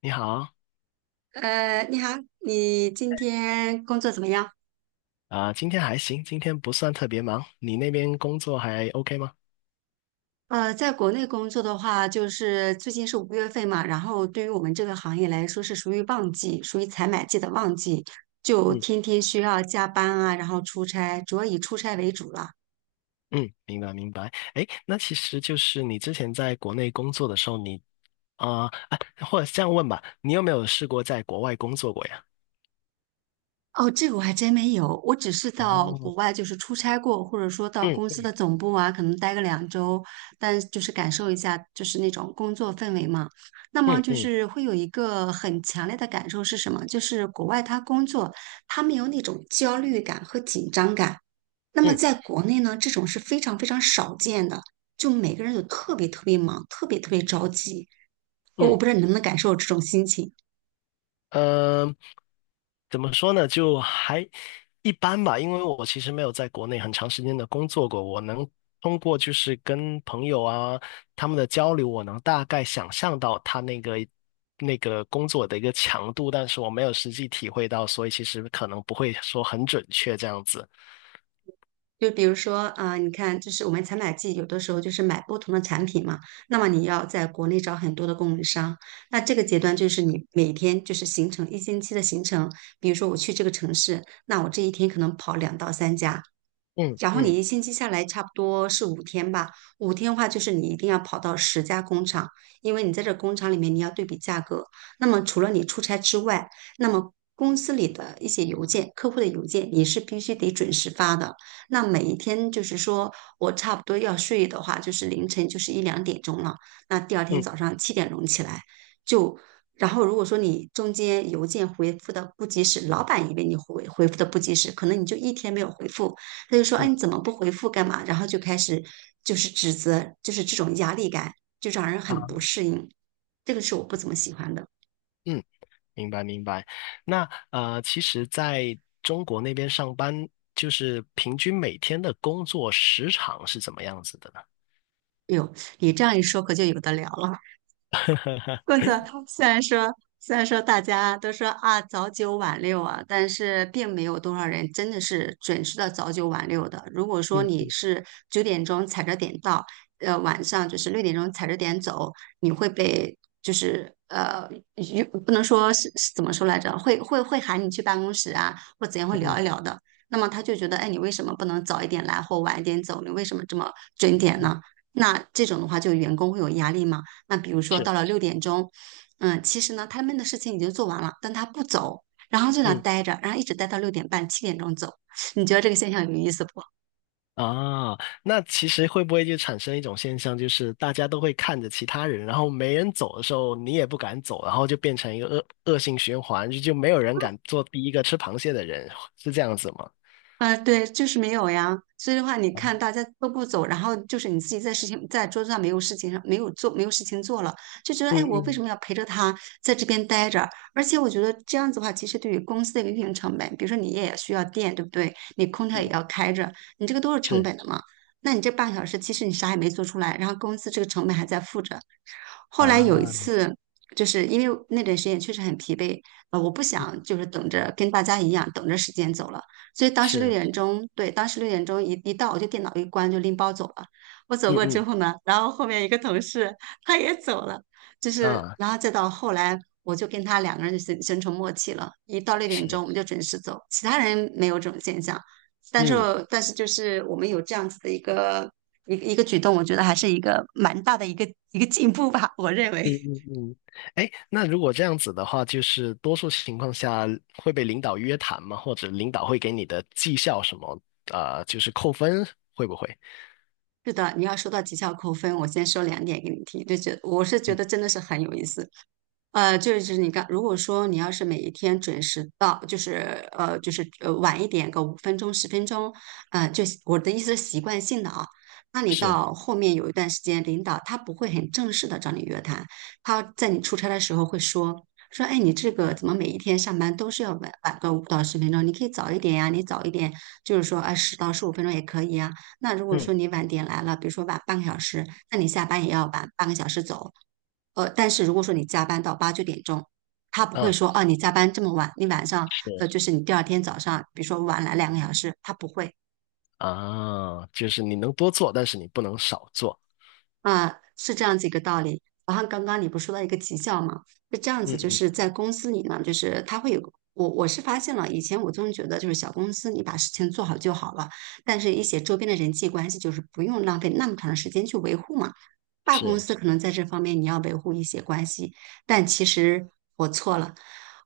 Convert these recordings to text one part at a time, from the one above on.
你好，你好。你今天工作怎么样？啊、今天还行，今天不算特别忙。你那边工作还 OK 吗？在国内工作的话，就是最近是五月份嘛，然后对于我们这个行业来说是属于旺季，属于采买季的旺季，就嗯天天需要加班啊，然后出差，主要以出差为主了。嗯，明白明白。哎，那其实就是你之前在国内工作的时候你，啊啊，或者这样问吧，你有没有试过在国外工作过呀？哦，这个我还真没有，我只是到国哦，外就是出差过，或者说到公司嗯的总部啊，可能待个2周，但就是感受一下就是那种工作氛围嘛。那么嗯就嗯是会有一个很强烈的感受是什么？就是国外他工作，他没有那种焦虑感和紧张感。那么嗯在国内呢，这种是非常非常少见的，就每个人都特别特别忙，特别特别着急。我嗯，不知道你能不能感受这种心情。嗯、怎么说呢？就还一般吧，因为我其实没有在国内很长时间的工作过，我能通过就是跟朋友啊他们的交流，我能大概想象到他那个工作的一个强度，但是我没有实际体会到，所以其实可能不会说很准确这样子。就比如说，你看，就是我们采买季有的时候就是买不同的产品嘛，那么你要在国内找很多的供应商，那这个阶段就是你每天就是形成一星期的行程，比如说我去这个城市，那我这一天可能跑两到三家，嗯然后你嗯一星期下来差不多是五天吧，五天的话就是你一定要跑到10家工厂，因为你在这工厂里面你要对比价格。那么除了你出差之外，那么公司里的一些邮件、客户的邮件你是必须得准时发的。那每一天就是说我差不多要睡的话，就是凌晨就是一两点钟了，那第二天嗯早上七点钟起来就。然后，如果说你中间邮件回复的不及时，老板以为你回复的不及时，可能你就一天没有回复，他就说：“哎，嗯你怎么不回复干嘛？”然后就开始就是指责，就是这种压力感，就让人很不啊适应。这个是我不怎么喜欢的。嗯。明白明白。那其实在中国那边上班，就是平均每天的工作时长是怎么样子的呢？哎呦，你这样一说，可就有的聊了。工作虽然说虽然说大家都说啊早九晚六啊，但是并没有多少人真的是准时的早九晚六的。如果说你嗯是九点钟踩着点到，晚上就是六点钟踩着点走，你会被就是不能说是怎么说来着，会喊你去办公室啊，或怎样会嗯嗯聊一聊的。那么他就觉得，哎，你为什么不能早一点来或晚一点走？你为什么这么准点嗯，呢？那这种的话，就员工会有压力吗？那比如说是，到了六点钟，嗯，其实呢他们的事情已经做完了，但他不走，然后就在那嗯待着，然后一直待到6点半、七点钟走。你觉得这个现象有意思不？啊，那其实会不会就产生一种现象，就是大家都会看着其他人，然后没人走的时候，你也不敢走，然后就变成一个恶性循环，就没有人敢做第一个吃螃蟹的人，是这样子吗？啊，对，就是没有呀。所以的话，你 啊，看大家都不走，然后就是你自己在事情在桌子上没有事情上没有做没有事情做了，就觉得嗯哎，我为什嗯么要陪着他在这边待着？而且我觉得这样子的话，其实对于公司的一个运营成本，比如说你也需要电，对不对？你空调也嗯，要开着，你这个都是成是本的嘛。那你这半小时其实你啥也没做出来，然后公司这个成本还在付着。后来有一啊，次，就是因为那段时间确实很疲惫，我不嗯想就是等着跟大家一样等着时间走了，所以当时六是，点钟，对，当时六点钟一到，我就电脑一关就拎包走了。我走过之嗯后呢，然后后面一个同事他也走了，就嗯是啊，然后再到后来，我就跟他两个人就形成默契了，一到六点是，钟我们就准时走，其他人没有这种现象。但是嗯。但是就是我们有这样子的一个举动，我觉得还是一个蛮大的一个进步吧，我认为。嗯嗯嗯，哎，那如果这样子的话，就是多数情况下会被领导约谈吗？或者领导会给你的绩效什么，就是扣分，会不会？是的，你要说到绩效扣分，我先说两点给你听，我是觉嗯，得真的是很有意思。就是你刚，如果说你要是每一天准时到，就是晚一点个五分钟、十分钟，就是我的意思是习惯性的啊。那你是，到后面有一段时间，领导他不会很正式的找你约谈，他在你出差的时候会说，哎，你这个怎么每一天上班都是要晚个五到十分钟？你可以早一点呀，你早一点就是说啊十到十五分钟也可以呀。那如果嗯说你晚点来了，比如说晚半个小时，那你下班也要晚半个小时走。但是如果说你加班到八九点钟，他不会嗯，说哦，你加班这么晚，你晚上是就是你第二天早上，比如说晚来2个小时，他不会。啊，就是你能多做，但是你不能少做。啊，是这样子一个道理。然后刚刚你不是说到一个绩效嘛，是这样嗯子，就嗯，是在公司里呢，就是他会有个我是发现了，以前我总觉得就是小公司你把事情做好就好了，但是一些周边的人际关系就是不用浪费那么长的时间去维护嘛。大公是，司可能在这方面你要维护一些关系，但其实我错了。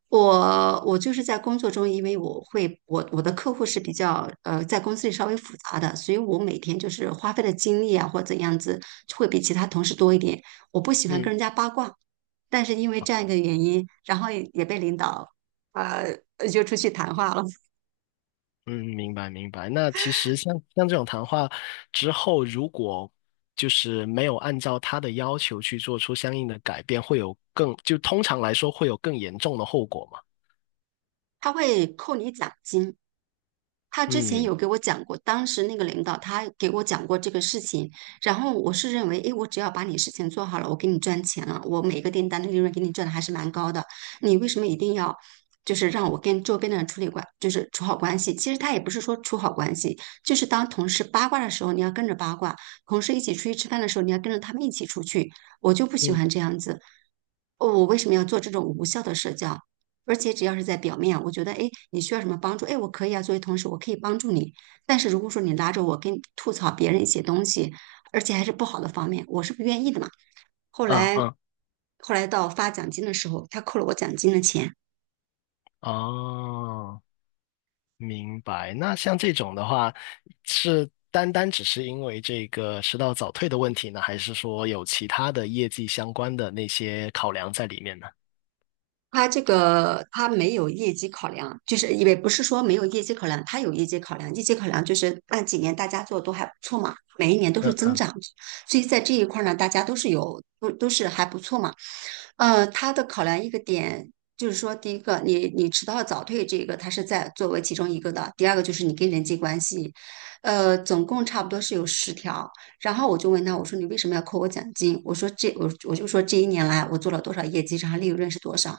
我就是在工作中，因为我会我我的客户是比较在公司里稍微复杂的，所以我每天就是花费的精力啊或怎样子会比其他同事多一点。我不喜欢跟嗯人家八卦，但是因为这样一个原因，然后也被领导呃约出去谈话了。嗯，明白明白。那其实像这种谈话之后，如果就是没有按照他的要求去做出相应的改变，会有就通常来说会有更严重的后果嘛？他会扣你奖金。他之前嗯有给我讲过，当时那个领导他给我讲过这个事情，然后我是认为，诶，我只要把你事情做好了，我给你赚钱了，我每个订单的利润给你赚的还是蛮高的，你为什么一定要就是让我跟周边的人处理关，就是处好关系？其实他也不是说处好关系，就是当同事八卦的时候，你要跟着八卦；同事一起出去吃饭的时候，你要跟着他们一起出去。我就不喜嗯欢这样子，哦我为什么要做这种无效的社交？而且只要是在表面，我觉得，哎，你需要什么帮助？哎，我可以啊，作为同事，我可以帮助你。但是如果说你拉着我跟吐槽别人一些东西，而且还是不好的方面，我是不愿意的嘛。后嗯来，嗯，后来到发奖金的时候，他扣了我奖金的钱。哦，明白。那像这种的话，是单单只是因为这个迟到早退的问题呢，还是说有其他的业绩相关的那些考量在里面呢？它这个它没有业绩考量，就是也不是说没有业绩考量，它有业绩考量。业绩考量就是那几年大家做的都还不错嘛，每一年都是嗯增长，所以在这一块儿呢，大家都是有都都是还不错嘛。它的考量一个点就是说，第一个你迟到早退这个它是在作为其中一个的，第二个就是你跟人际关系，总共差不多是有10条。然后我就问他，我说你为什么要扣我奖金？我说这我就说这一年来我做了多少业绩，然后利润是多少？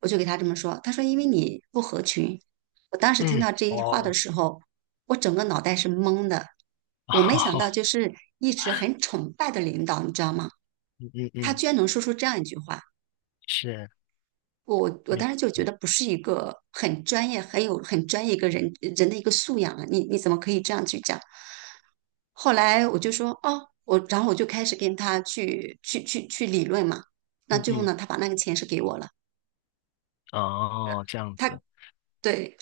我就给他这么说，他说因为你不合群。我当时听嗯，到这一话的哦，时候，我整个脑袋是懵的。我没 想哦，到就是一直很崇拜的领导，你知道吗？嗯他嗯，居然能说出这样一句话。是，我明，当时就觉得不是一个很专业、很专业一个人的一个素养啊，你怎么可以这样去讲？后来我就说哦，然后我就开始跟他去理论嘛。那嗯最后嗯，呢，他把那个钱是给我了。哦，这样他子，对，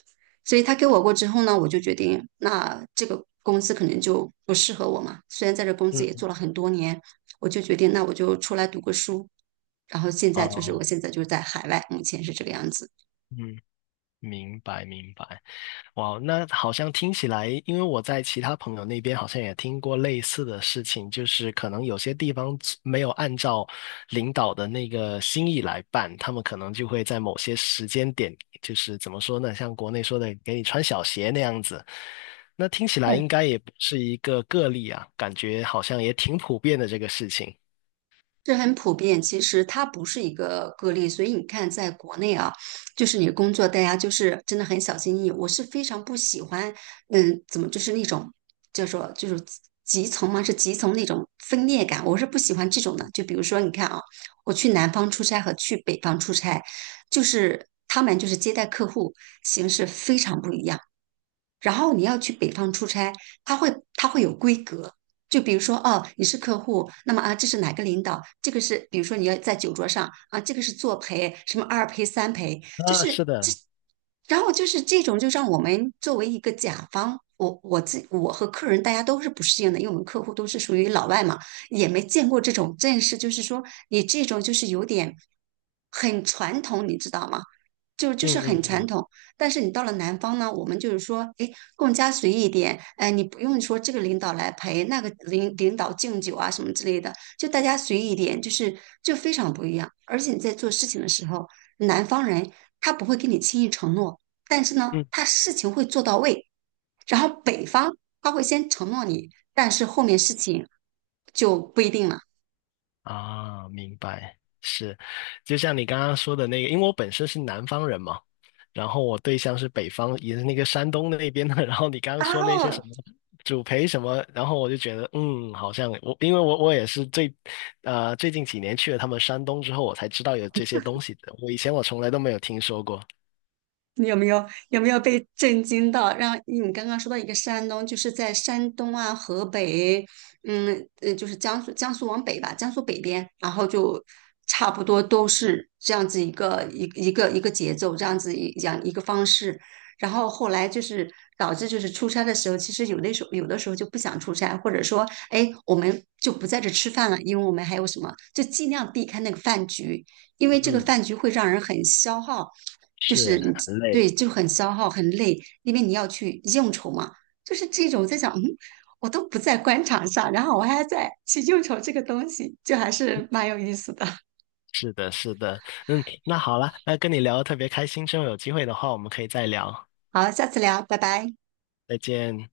所以他给我过之后呢，我就决定，那这个公司可能就不适合我嘛。虽然在这公司也嗯，做了很多年，我就决定，那我就出来读个书。然后现在就是，哦，我现在就是在海外，目前是这个样子。嗯，明白明白。哇，那好像听起来，因为我在其他朋友那边好像也听过类似的事情，就是可能有些地方没有按照领导的那个心意来办，他们可能就会在某些时间点，就是怎么说呢，像国内说的给你穿小鞋那样子。那听起来应该也不是一个个例啊，感觉好像也挺普遍的这个事情。这很普遍，其实它不是一个个例，所以你看，在国内啊，就是你工作，大家就是真的很小心翼翼。我是非常不喜欢，嗯，怎么就是那种叫做就是集从嘛，是集从那种分裂感，我是不喜欢这种的。就比如说，你看啊，我去南方出差和去北方出差，就是他们就是接待客户形式非常不一样。然后你要去北方出差，他会有规格，就比如说哦，你是客户，那么啊，这是哪个领导？这个是比如说你要在酒桌上啊，这个是作陪，什么二陪三陪，就啊，是是这，的，然后就是这种就让我们作为一个甲方。我和客人大家都是不适应的，因为我们客户都是属于老外嘛，也没见过这种阵势，就是说你这种就是有点很传统，你知道吗？就就嗯是很嗯传嗯统。但是你到了南方呢，我们就是说，哎，更加随意一点，哎，你不用说这个领导来陪，那个领导敬酒啊什么之类的，就大家随意一点，就非常不一样。而且你在做事情的时候，南方人他不会给你轻易承诺，但是呢，嗯。他事情会做到位。然后北方他会先承诺你，但是后面事情就不一定了。啊，明白，是，就像你刚刚说的那个，因为我本身是南方人嘛，然后我对象是北方，也是那个山东那边的，然后你刚刚然说那些后什么主陪什么，然后我就觉得，嗯，好像我，因为我也是最近几年去了他们山东之后，我才知道有这些东西的，我以前我从来都没有听说过。你有没有被震惊到？让你刚刚说到一个山东，就是在山东啊、河北，就是江苏往北吧，江苏北边，然后就差不多都是这样子一个一个节奏，这样子一样一个方式。然后后来就是导致就是出差的时候，其实有的时候就不想出差，或者说，哎，我们就不在这吃饭了，因为我们还有什么，就尽量避开那个饭局。因为这个嗯，饭局会让人很消耗，就是是，你很对累。就很消耗很累，因为你要去应酬嘛。就是这种在想，嗯，我都不在官场上，然后我还在去应酬这个东西，就还是蛮有意思的。是的，是的，嗯，那好了，那跟你聊得特别开心，之后有机会的话，我们可以再聊，好，下次聊，拜拜。再见。